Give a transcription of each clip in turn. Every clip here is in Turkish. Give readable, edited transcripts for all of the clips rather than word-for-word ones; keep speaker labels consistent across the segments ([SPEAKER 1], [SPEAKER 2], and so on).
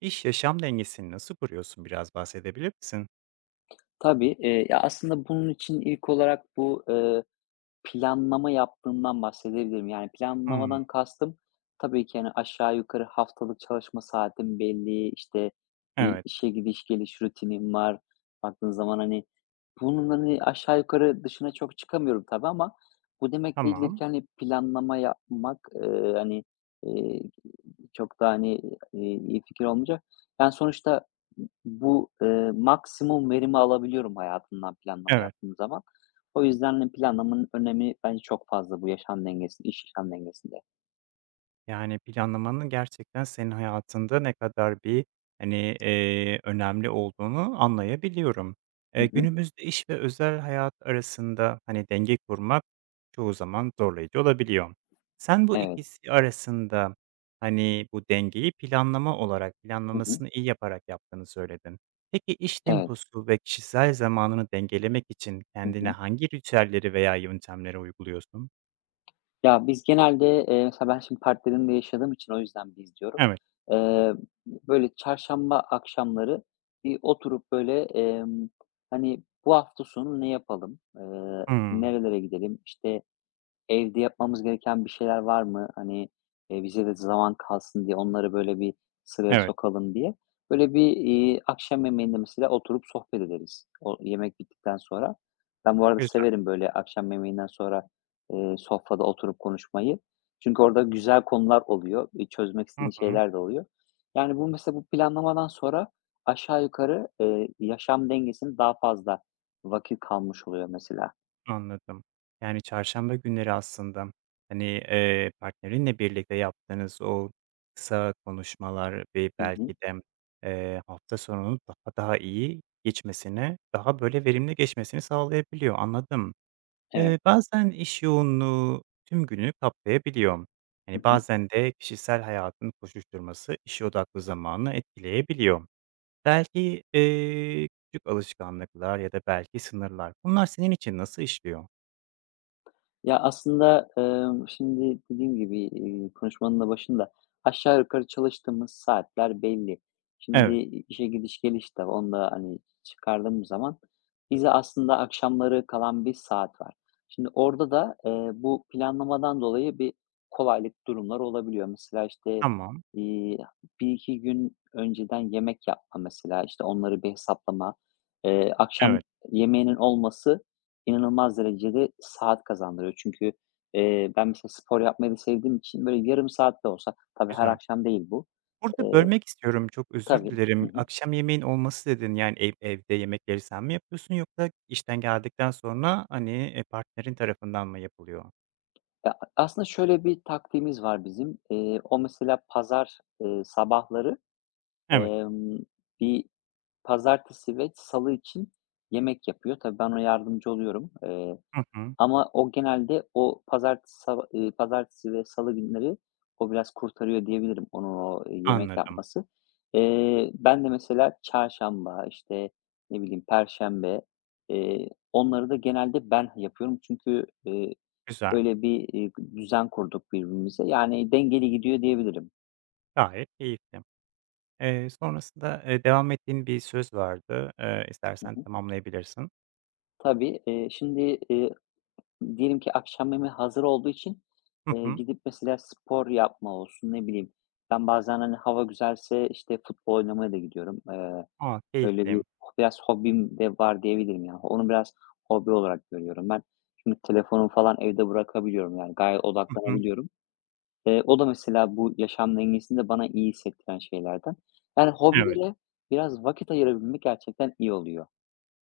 [SPEAKER 1] İş yaşam dengesini nasıl kuruyorsun biraz bahsedebilir misin?
[SPEAKER 2] Tabii, ya, aslında bunun için ilk olarak planlama yaptığımdan bahsedebilirim. Yani,
[SPEAKER 1] Hımm.
[SPEAKER 2] planlamadan kastım tabii ki, hani, aşağı yukarı haftalık çalışma saatim belli, işte, bir
[SPEAKER 1] Evet.
[SPEAKER 2] işe gidiş geliş rutinim var. Baktığın zaman, hani, bunun, hani, aşağı yukarı dışına çok çıkamıyorum tabii ama bu demek değildir
[SPEAKER 1] Tamam.
[SPEAKER 2] ki, hani, planlama yapmak, hani, eee, çok da, hani, iyi fikir olmayacak. Yani, sonuçta maksimum verimi alabiliyorum hayatımdan planlama
[SPEAKER 1] Evet.
[SPEAKER 2] yaptığım zaman. O yüzden de planlamanın önemi bence çok fazla bu yaşam dengesinde, iş yaşam dengesinde.
[SPEAKER 1] Yani, planlamanın gerçekten senin hayatında ne kadar bir, hani, önemli olduğunu anlayabiliyorum.
[SPEAKER 2] Hı hı.
[SPEAKER 1] Günümüzde iş ve özel hayat arasında, hani, denge kurmak çoğu zaman zorlayıcı olabiliyor. Sen bu
[SPEAKER 2] Evet.
[SPEAKER 1] ikisi arasında, hani, bu dengeyi planlama olarak,
[SPEAKER 2] Hı hı.
[SPEAKER 1] planlamasını iyi yaparak yaptığını söyledin. Peki, iş
[SPEAKER 2] Evet.
[SPEAKER 1] temposu ve kişisel zamanını dengelemek için
[SPEAKER 2] Hı
[SPEAKER 1] kendine
[SPEAKER 2] hı.
[SPEAKER 1] hangi ritüelleri veya yöntemleri uyguluyorsun?
[SPEAKER 2] Ya, biz genelde, mesela ben şimdi partnerimle yaşadığım için o yüzden biz diyorum.
[SPEAKER 1] Evet.
[SPEAKER 2] Eee, Böyle çarşamba akşamları bir oturup hani, bu hafta sonu ne yapalım,
[SPEAKER 1] Hımm.
[SPEAKER 2] nerelere gidelim, işte. Evde yapmamız gereken bir şeyler var mı? Hani, bize de zaman kalsın diye onları böyle bir sıraya
[SPEAKER 1] Evet.
[SPEAKER 2] sokalım diye. Böyle bir, akşam yemeğinde mesela oturup sohbet ederiz. O yemek bittikten sonra. Ben bu arada
[SPEAKER 1] Güzel.
[SPEAKER 2] severim böyle akşam yemeğinden sonra, sofrada oturup konuşmayı. Çünkü orada güzel konular oluyor. Çözmek
[SPEAKER 1] Hı
[SPEAKER 2] istediğin
[SPEAKER 1] hı.
[SPEAKER 2] şeyler de oluyor. Yani, bu mesela bu planlamadan sonra aşağı yukarı, yaşam dengesinin daha fazla vakit kalmış oluyor mesela.
[SPEAKER 1] Anladım. Yani, çarşamba günleri aslında, hani, partnerinle birlikte yaptığınız o kısa konuşmalar ve
[SPEAKER 2] Hı hı.
[SPEAKER 1] belki de, hafta sonunun daha iyi geçmesine, daha böyle verimli geçmesini sağlayabiliyor. Anladım.
[SPEAKER 2] Evet.
[SPEAKER 1] Bazen iş yoğunluğu tüm günü kaplayabiliyor.
[SPEAKER 2] Hı
[SPEAKER 1] Hani,
[SPEAKER 2] hı.
[SPEAKER 1] bazen de kişisel hayatın koşuşturması iş odaklı zamanı etkileyebiliyor. Belki, küçük alışkanlıklar ya da belki sınırlar, bunlar senin için nasıl işliyor?
[SPEAKER 2] Ya, aslında, şimdi dediğim gibi, konuşmanın da başında aşağı yukarı çalıştığımız saatler belli. Şimdi
[SPEAKER 1] Evet,
[SPEAKER 2] işe gidiş geliş de onda, hani, çıkardığımız zaman bize aslında akşamları kalan bir saat var. Şimdi orada da, bu planlamadan dolayı bir kolaylık durumlar olabiliyor. Mesela, işte,
[SPEAKER 1] tamam.
[SPEAKER 2] iii, 1-2 gün önceden yemek yapma mesela, işte, onları bir hesaplama, akşam
[SPEAKER 1] Evet,
[SPEAKER 2] yemeğinin olması inanılmaz derecede saat kazandırıyor. Çünkü, ben mesela spor yapmayı da sevdiğim için böyle yarım saat de olsa, tabii her
[SPEAKER 1] güzel.
[SPEAKER 2] akşam değil bu.
[SPEAKER 1] Burada
[SPEAKER 2] Eee,
[SPEAKER 1] bölmek istiyorum, çok özür
[SPEAKER 2] tabii. Hı
[SPEAKER 1] dilerim.
[SPEAKER 2] hı.
[SPEAKER 1] Akşam yemeğin olması dedin, yani, evde yemekleri sen mi yapıyorsun yoksa işten geldikten sonra, hani, partnerin tarafından mı yapılıyor?
[SPEAKER 2] Ya, aslında şöyle bir taktiğimiz var bizim. O mesela pazar, sabahları,
[SPEAKER 1] Evet.
[SPEAKER 2] emm, bir pazartesi ve salı için yemek yapıyor. Tabii ben ona yardımcı oluyorum.
[SPEAKER 1] Hı hı.
[SPEAKER 2] Ama o genelde o pazartesi ve salı günleri o biraz kurtarıyor diyebilirim onun o, yemek
[SPEAKER 1] Anladım.
[SPEAKER 2] yapması. Ben de mesela çarşamba, işte, ne bileyim, perşembe, onları da genelde ben yapıyorum. Çünkü,
[SPEAKER 1] Güzel.
[SPEAKER 2] öyle bir, düzen kurduk birbirimize. Yani dengeli gidiyor diyebilirim.
[SPEAKER 1] Gayet keyifli. Sonrasında, devam ettiğin bir söz vardı.
[SPEAKER 2] Hı
[SPEAKER 1] İstersen
[SPEAKER 2] hı.
[SPEAKER 1] tamamlayabilirsin.
[SPEAKER 2] Tabii, şimdi, eee diyelim ki akşam yemeği hazır olduğu için,
[SPEAKER 1] Hı hı.
[SPEAKER 2] gidip mesela spor yapma olsun, ne bileyim, ben bazen, hani, hava güzelse, işte, futbol oynamaya da gidiyorum.
[SPEAKER 1] A,
[SPEAKER 2] Öyle
[SPEAKER 1] keyifli.
[SPEAKER 2] bir biraz hobim de var diyebilirim yani. Onu biraz hobi olarak görüyorum ben. Şimdi telefonumu falan evde bırakabiliyorum yani gayet
[SPEAKER 1] Hı hı.
[SPEAKER 2] odaklanabiliyorum. O da mesela bu yaşam dengesini de bana iyi hissettiren şeylerden. Yani
[SPEAKER 1] Evet.
[SPEAKER 2] hobilere biraz vakit ayırabilmek gerçekten iyi oluyor.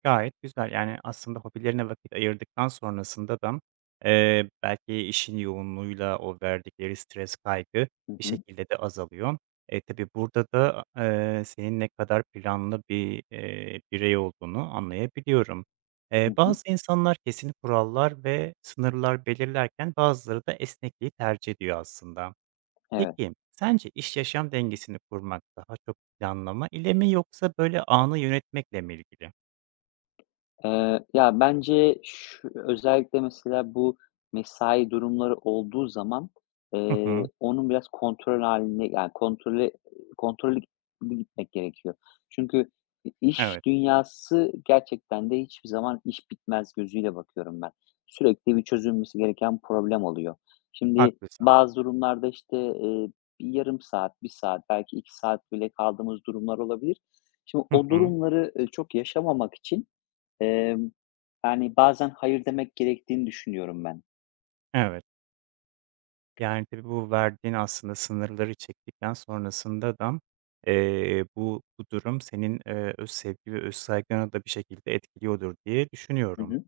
[SPEAKER 1] Gayet güzel. Yani, aslında hobilerine vakit ayırdıktan sonrasında da, belki işin yoğunluğuyla o verdikleri stres, kaygı
[SPEAKER 2] Hı
[SPEAKER 1] bir
[SPEAKER 2] hı.
[SPEAKER 1] şekilde de azalıyor. E, tabii burada da, senin ne kadar planlı bir, birey olduğunu anlayabiliyorum.
[SPEAKER 2] Hı hı.
[SPEAKER 1] Bazı insanlar kesin kurallar ve sınırlar belirlerken bazıları da esnekliği tercih ediyor aslında.
[SPEAKER 2] Evet.
[SPEAKER 1] Peki, sence iş yaşam dengesini kurmak daha çok planlama ile mi yoksa böyle anı yönetmekle mi ilgili?
[SPEAKER 2] Ya, bence şu özellikle mesela bu mesai durumları olduğu zaman,
[SPEAKER 1] Hı hı.
[SPEAKER 2] onun biraz kontrol haline, yani, kontrollü gitmek gerekiyor. Çünkü iş
[SPEAKER 1] Evet,
[SPEAKER 2] dünyası gerçekten de hiçbir zaman iş bitmez gözüyle bakıyorum ben. Sürekli bir çözülmesi gereken problem oluyor. Şimdi
[SPEAKER 1] haklısın.
[SPEAKER 2] bazı durumlarda, işte, bir yarım saat, bir saat, belki 2 saat bile kaldığımız durumlar olabilir. Şimdi
[SPEAKER 1] Hı
[SPEAKER 2] o
[SPEAKER 1] hı.
[SPEAKER 2] durumları, çok yaşamamak için, Emm, yani, bazen hayır demek gerektiğini düşünüyorum ben.
[SPEAKER 1] Evet. Yani, tabii bu verdiğin aslında sınırları çektikten sonrasında da, bu durum senin, öz sevgi ve öz saygını da bir şekilde etkiliyordur diye
[SPEAKER 2] Hı
[SPEAKER 1] düşünüyorum.
[SPEAKER 2] hı.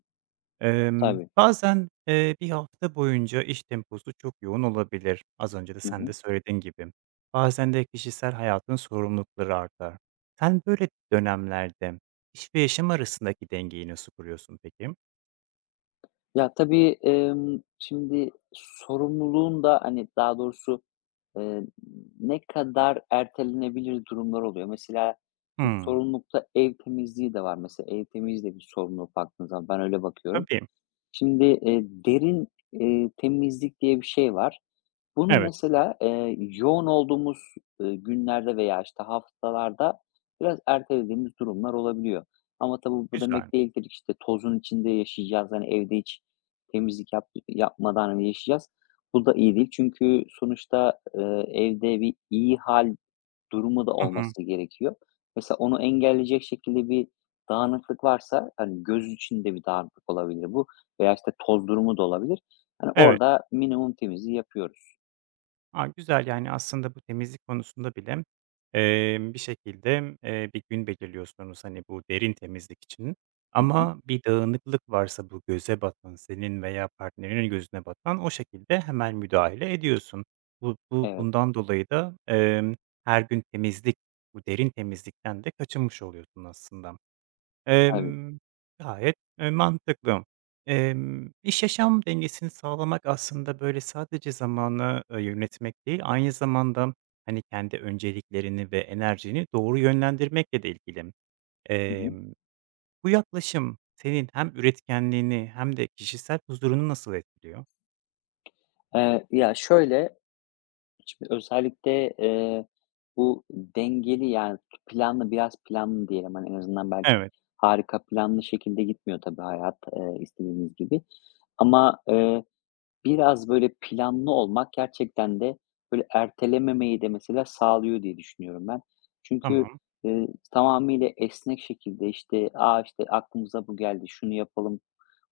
[SPEAKER 2] Tabii.
[SPEAKER 1] Bazen, 1 hafta boyunca iş temposu çok yoğun olabilir. Az önce de
[SPEAKER 2] Hı
[SPEAKER 1] sen
[SPEAKER 2] hı.
[SPEAKER 1] de söylediğin gibi. Bazen de kişisel hayatın sorumlulukları artar. Sen böyle dönemlerde iş ve yaşam arasındaki dengeyi nasıl kuruyorsun peki?
[SPEAKER 2] Ya, tabii, şimdi sorumluluğun da, hani, daha doğrusu, eee, ne kadar ertelenebilir durumlar oluyor. Mesela şimdi
[SPEAKER 1] Hımm.
[SPEAKER 2] sorumlulukta ev temizliği de var. Mesela ev temizliği de bir sorumluluk baktığın zaman. Ben öyle bakıyorum.
[SPEAKER 1] Tabii.
[SPEAKER 2] Şimdi, derin temizlik diye bir şey var. Bunu
[SPEAKER 1] Evet,
[SPEAKER 2] mesela, yoğun olduğumuz, günlerde veya, işte, haftalarda biraz ertelediğimiz durumlar olabiliyor. Ama tabii bu
[SPEAKER 1] güzel.
[SPEAKER 2] demek değildir ki, işte, tozun içinde yaşayacağız, hani, evde hiç temizlik yapmadan, hani, yaşayacağız. Bu da iyi değil çünkü sonuçta, evde bir iyi hal durumu da
[SPEAKER 1] Hı hı.
[SPEAKER 2] olması gerekiyor. Mesela onu engelleyecek şekilde bir dağınıklık varsa, hani, göz içinde bir dağınıklık olabilir bu veya, işte, toz durumu da olabilir. Hani,
[SPEAKER 1] Evet.
[SPEAKER 2] orada minimum temizliği yapıyoruz.
[SPEAKER 1] A, güzel, yani, aslında bu temizlik konusunda bile, bir şekilde, bir gün belirliyorsunuz, hani, bu derin temizlik için
[SPEAKER 2] Hı hı.
[SPEAKER 1] ama bir dağınıklık varsa bu göze batan, senin veya partnerinin gözüne batan, o şekilde hemen müdahale ediyorsun. Bu
[SPEAKER 2] Evet,
[SPEAKER 1] bundan dolayı da, her gün temizlik, bu derin temizlikten de kaçınmış oluyorsun aslında.
[SPEAKER 2] tabii.
[SPEAKER 1] Emm, Gayet, mantıklı. İş yaşam dengesini sağlamak aslında, böyle, sadece zamanı, yönetmek değil, aynı zamanda, hani, kendi önceliklerini ve enerjini doğru yönlendirmekle de ilgili.
[SPEAKER 2] Hı hı.
[SPEAKER 1] Emm, Bu yaklaşım senin hem üretkenliğini hem de kişisel huzurunu nasıl etkiliyor?
[SPEAKER 2] Ya, şöyle, şimdi özellikle, bu dengeli, yani, planlı, biraz planlı diyelim, hani, en azından belki
[SPEAKER 1] Evet,
[SPEAKER 2] harika planlı şekilde gitmiyor tabii hayat, istediğimiz gibi ama, biraz böyle planlı olmak gerçekten de böyle ertelememeyi de mesela sağlıyor diye düşünüyorum ben. Çünkü,
[SPEAKER 1] tamam.
[SPEAKER 2] tamamıyla esnek şekilde, işte, "A, işte, aklımıza bu geldi, şunu yapalım."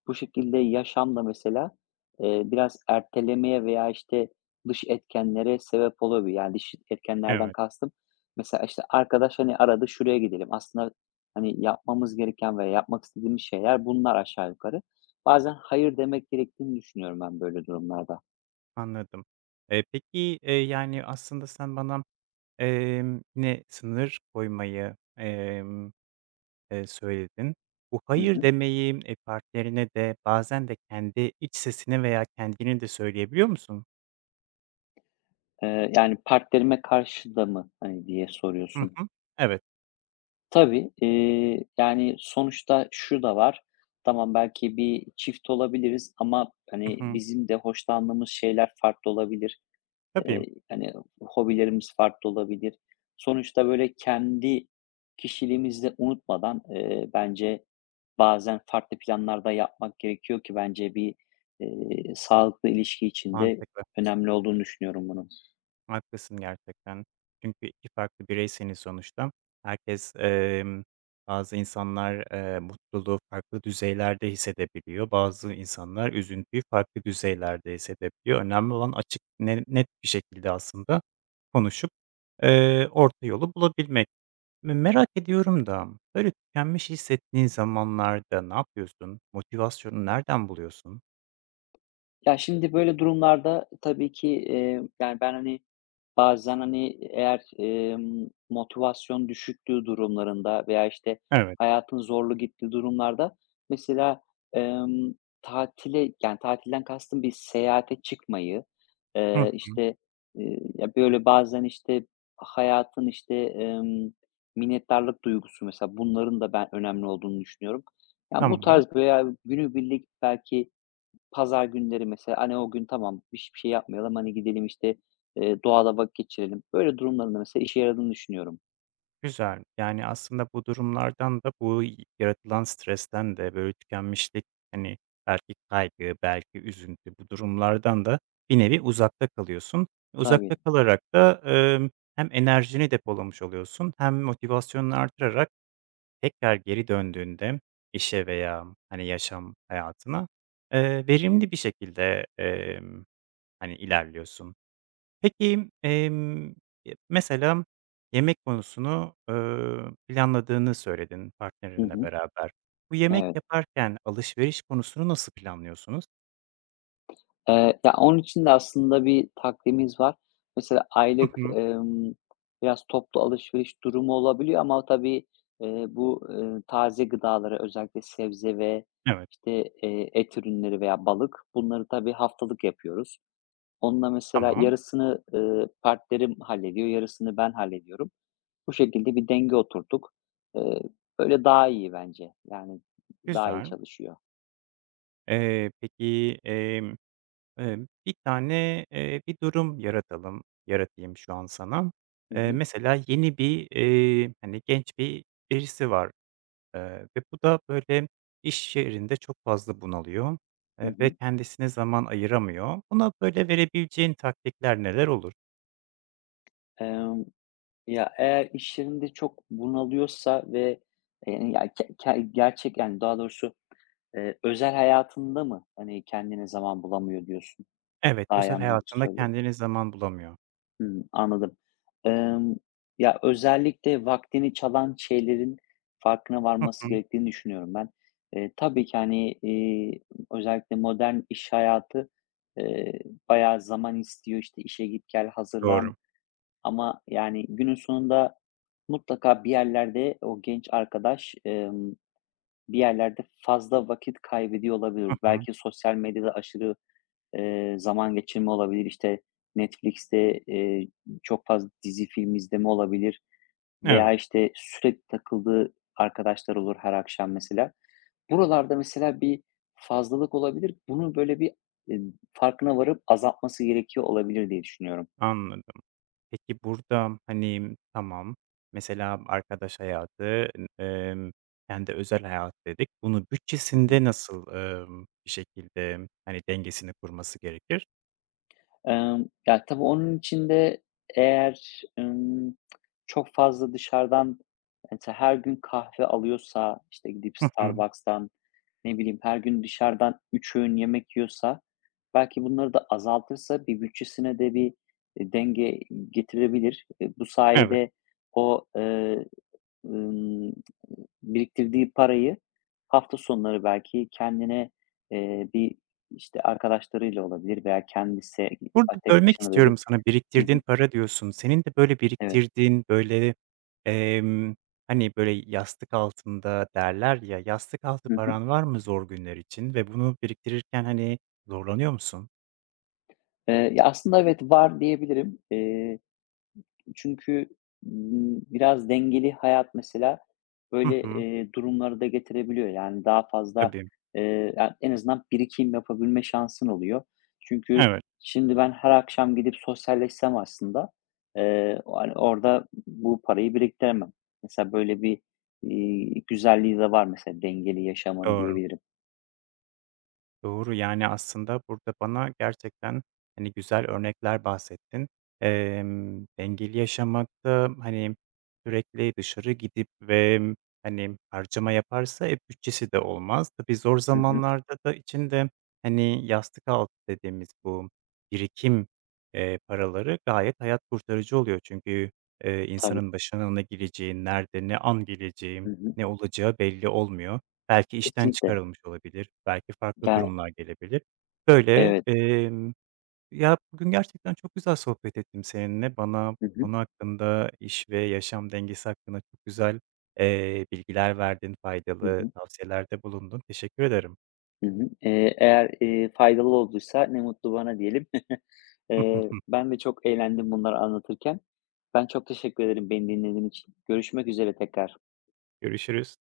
[SPEAKER 2] Bu şekilde yaşam da mesela, biraz ertelemeye veya, işte, dış etkenlere sebep olabilir. Yani dış etkenlerden
[SPEAKER 1] Evet,
[SPEAKER 2] kastım, mesela, işte, arkadaş, hani, aradı şuraya gidelim. Aslında, hani, yapmamız gereken veya yapmak istediğimiz şeyler bunlar aşağı yukarı. Bazen hayır demek gerektiğini düşünüyorum ben böyle durumlarda.
[SPEAKER 1] anladım. Peki, yani, aslında sen bana, yine sınır koymayı, söyledin. Bu
[SPEAKER 2] Hı
[SPEAKER 1] hayır
[SPEAKER 2] hı.
[SPEAKER 1] demeyi, partnerine de bazen de kendi iç sesine veya kendini de söyleyebiliyor musun?
[SPEAKER 2] Yani partnerime karşı da mı, hani, diye
[SPEAKER 1] Hı
[SPEAKER 2] soruyorsun?
[SPEAKER 1] hı. Evet.
[SPEAKER 2] Tabii, yani, sonuçta şu da var. Tamam, belki bir çift olabiliriz ama,
[SPEAKER 1] Hı
[SPEAKER 2] hani,
[SPEAKER 1] hı.
[SPEAKER 2] bizim de hoşlandığımız şeyler farklı olabilir.
[SPEAKER 1] Tabii,
[SPEAKER 2] Hani, hobilerimiz farklı olabilir. Sonuçta, böyle, kendi kişiliğimizi de unutmadan, bence bazen farklı planlar da yapmak gerekiyor ki bence bir, sağlıklı ilişki içinde
[SPEAKER 1] mantıklı.
[SPEAKER 2] önemli olduğunu düşünüyorum bunun.
[SPEAKER 1] Haklısın gerçekten. Çünkü 2 farklı bireyseniz sonuçta. Herkes, bazı insanlar, mutluluğu farklı düzeylerde hissedebiliyor. Bazı insanlar üzüntüyü farklı düzeylerde hissedebiliyor. Önemli olan açık, ne net bir şekilde aslında konuşup, orta yolu bulabilmek. Merak ediyorum da, böyle, tükenmiş hissettiğin zamanlarda ne yapıyorsun? Motivasyonu nereden buluyorsun?
[SPEAKER 2] Ya, şimdi böyle durumlarda tabii ki, yani, ben, hani, bazen, hani, eğer, motivasyon düşüktüğü durumlarında veya, işte,
[SPEAKER 1] Evet.
[SPEAKER 2] hayatın zorlu gittiği durumlarda mesela, emm, tatile, yani, tatilden kastım bir seyahate çıkmayı,
[SPEAKER 1] Hı hı.
[SPEAKER 2] işte, ya, böyle, bazen, işte, hayatın, işte, minnettarlık duygusu mesela bunların da ben önemli olduğunu düşünüyorum. Yani, bu
[SPEAKER 1] Tamam,
[SPEAKER 2] tarz veya günübirlik belki pazar günleri mesela, hani, o gün tamam hiçbir şey yapmayalım, hani, gidelim, işte, doğada vakit geçirelim. Böyle durumların mesela işe yaradığını düşünüyorum.
[SPEAKER 1] güzel. Yani, aslında bu durumlardan da, bu yaratılan stresten de, böyle, tükenmişlik, hani, belki kaygı, belki üzüntü, bu durumlardan da bir nevi uzakta kalıyorsun. Uzakta
[SPEAKER 2] Tabii.
[SPEAKER 1] kalarak da, hem enerjini depolamış oluyorsun hem motivasyonunu artırarak tekrar geri döndüğünde işe veya, hani, yaşam hayatına, verimli bir şekilde, hani, ilerliyorsun. Peki, mesela yemek konusunu, planladığını söyledin
[SPEAKER 2] Hı
[SPEAKER 1] partnerinle
[SPEAKER 2] hı.
[SPEAKER 1] beraber. Bu yemek
[SPEAKER 2] Evet.
[SPEAKER 1] yaparken alışveriş konusunu nasıl planlıyorsunuz?
[SPEAKER 2] Ya, onun için de aslında bir takvimimiz var. Mesela
[SPEAKER 1] Hı
[SPEAKER 2] aylık,
[SPEAKER 1] hı.
[SPEAKER 2] biraz toplu alışveriş durumu olabiliyor ama tabii, bu, taze gıdaları özellikle sebze ve,
[SPEAKER 1] Evet,
[SPEAKER 2] işte, et ürünleri veya balık bunları tabii haftalık yapıyoruz. Onunla mesela
[SPEAKER 1] tamam,
[SPEAKER 2] yarısını, partnerim hallediyor, yarısını ben hallediyorum. Bu şekilde bir denge oturduk. Eee, böyle daha iyi bence. Yani daha iyi
[SPEAKER 1] güzel.
[SPEAKER 2] çalışıyor.
[SPEAKER 1] Peki, Eee, bir tane, bir durum yaratayım şu an sana.
[SPEAKER 2] Hı hı.
[SPEAKER 1] Mesela yeni bir, hani, genç bir birisi var, ve bu da böyle iş yerinde çok fazla bunalıyor,
[SPEAKER 2] Hı
[SPEAKER 1] ve
[SPEAKER 2] hı.
[SPEAKER 1] kendisine zaman ayıramıyor. Buna böyle verebileceğin taktikler neler olur?
[SPEAKER 2] Emm, Ya, eğer iş yerinde çok bunalıyorsa ve, ya, ke ke gerçek, yani, daha doğrusu, özel hayatında mı, hani, kendine zaman bulamıyor diyorsun?
[SPEAKER 1] Evet,
[SPEAKER 2] Daha iyi
[SPEAKER 1] özel
[SPEAKER 2] anlamak için
[SPEAKER 1] hayatında
[SPEAKER 2] söylüyorum.
[SPEAKER 1] kendine zaman bulamıyor.
[SPEAKER 2] Hımm, anladım. Emm, Ya, özellikle vaktini çalan şeylerin farkına
[SPEAKER 1] Hı hı.
[SPEAKER 2] varması gerektiğini düşünüyorum ben. Tabii ki, hani, özellikle modern iş hayatı, eee, bayağı zaman istiyor. İşte, işe git gel, hazırlan
[SPEAKER 1] Doğru.
[SPEAKER 2] ama, yani, günün sonunda mutlaka bir yerlerde o genç arkadaş, bir yerlerde fazla vakit kaybediyor olabilir.
[SPEAKER 1] Hı hı.
[SPEAKER 2] Belki sosyal medyada aşırı zaman geçirme olabilir, işte, Netflix'te, çok fazla dizi, film izleme olabilir
[SPEAKER 1] Evet,
[SPEAKER 2] veya, işte, sürekli takıldığı arkadaşlar olur her akşam mesela. Buralarda mesela bir fazlalık olabilir. Bunu böyle bir, eee, farkına varıp azaltması gerekiyor olabilir diye düşünüyorum.
[SPEAKER 1] anladım. Peki burada, hani, tamam, mesela arkadaş hayatı, kendi özel hayat dedik. Bunu
[SPEAKER 2] Hı hı.
[SPEAKER 1] bütçesinde nasıl, bir şekilde, hani, dengesini kurması gerekir?
[SPEAKER 2] Ya, tabii onun için de eğer, çok fazla dışarıdan, mesela her gün kahve alıyorsa, işte, gidip
[SPEAKER 1] Hı hı.
[SPEAKER 2] Starbucks'tan ne bileyim, her gün dışarıdan 3 öğün yemek yiyorsa belki bunları da azaltırsa bir bütçesine de bir, denge getirebilir. Bu
[SPEAKER 1] Evet.
[SPEAKER 2] sayede o, ımm, biriktirdiği parayı hafta sonları belki kendine, bir, işte, arkadaşlarıyla olabilir veya kendisi
[SPEAKER 1] Burada
[SPEAKER 2] tek
[SPEAKER 1] bölmek
[SPEAKER 2] başına da bir.
[SPEAKER 1] istiyorum sana,
[SPEAKER 2] Hı hı,
[SPEAKER 1] biriktirdiğin para diyorsun. Senin de böyle
[SPEAKER 2] evet.
[SPEAKER 1] biriktirdiğin, böyle, emm, hani, böyle, yastık altında derler ya, yastık altı
[SPEAKER 2] Hı hı.
[SPEAKER 1] paran var mı zor günler için ve bunu biriktirirken, hani, zorlanıyor musun?
[SPEAKER 2] Ya, aslında evet, var diyebilirim. Çünkü, biraz dengeli hayat mesela
[SPEAKER 1] Hı
[SPEAKER 2] böyle,
[SPEAKER 1] hı.
[SPEAKER 2] durumları da getirebiliyor. Yani daha fazla,
[SPEAKER 1] Tabii.
[SPEAKER 2] ya en azından birikim yapabilme şansın oluyor. Çünkü
[SPEAKER 1] Evet,
[SPEAKER 2] şimdi ben her akşam gidip sosyalleşsem aslında, o hani, orada bu parayı biriktiremem. Mesela böyle bir, güzelliği de var mesela dengeli yaşamın
[SPEAKER 1] doğru.
[SPEAKER 2] diyebilirim.
[SPEAKER 1] Doğru, yani, aslında burada bana gerçekten, hani, güzel örnekler bahsettin. Dengeli yaşamakta, hani, sürekli dışarı gidip ve, hani, harcama yaparsa ev bütçesi de olmaz. Tabii zor
[SPEAKER 2] Hı hı.
[SPEAKER 1] zamanlarda da içinde, hani, yastık altı dediğimiz bu birikim, paraları gayet hayat kurtarıcı oluyor. Çünkü,
[SPEAKER 2] Tabii.
[SPEAKER 1] insanın başına ne geleceği, nerede, ne an geleceği,
[SPEAKER 2] Hı hı.
[SPEAKER 1] ne olacağı belli olmuyor. Belki işten
[SPEAKER 2] Kesinlikle.
[SPEAKER 1] çıkarılmış olabilir, belki farklı
[SPEAKER 2] Yani.
[SPEAKER 1] durumlar gelebilir. Böyle,
[SPEAKER 2] Evet.
[SPEAKER 1] ya, bugün gerçekten çok güzel sohbet ettim seninle. Bana
[SPEAKER 2] Hı
[SPEAKER 1] bu
[SPEAKER 2] hı.
[SPEAKER 1] konu hakkında, iş ve yaşam dengesi hakkında çok güzel, bilgiler verdin,
[SPEAKER 2] Hı
[SPEAKER 1] faydalı
[SPEAKER 2] hı.
[SPEAKER 1] tavsiyelerde bulundun. Teşekkür ederim.
[SPEAKER 2] Hı hı. Eğer faydalı olduysa ne mutlu bana diyelim. Eee, ben de çok eğlendim bunları anlatırken. Ben çok teşekkür ederim beni dinlediğin için. Görüşmek üzere tekrar.
[SPEAKER 1] Görüşürüz.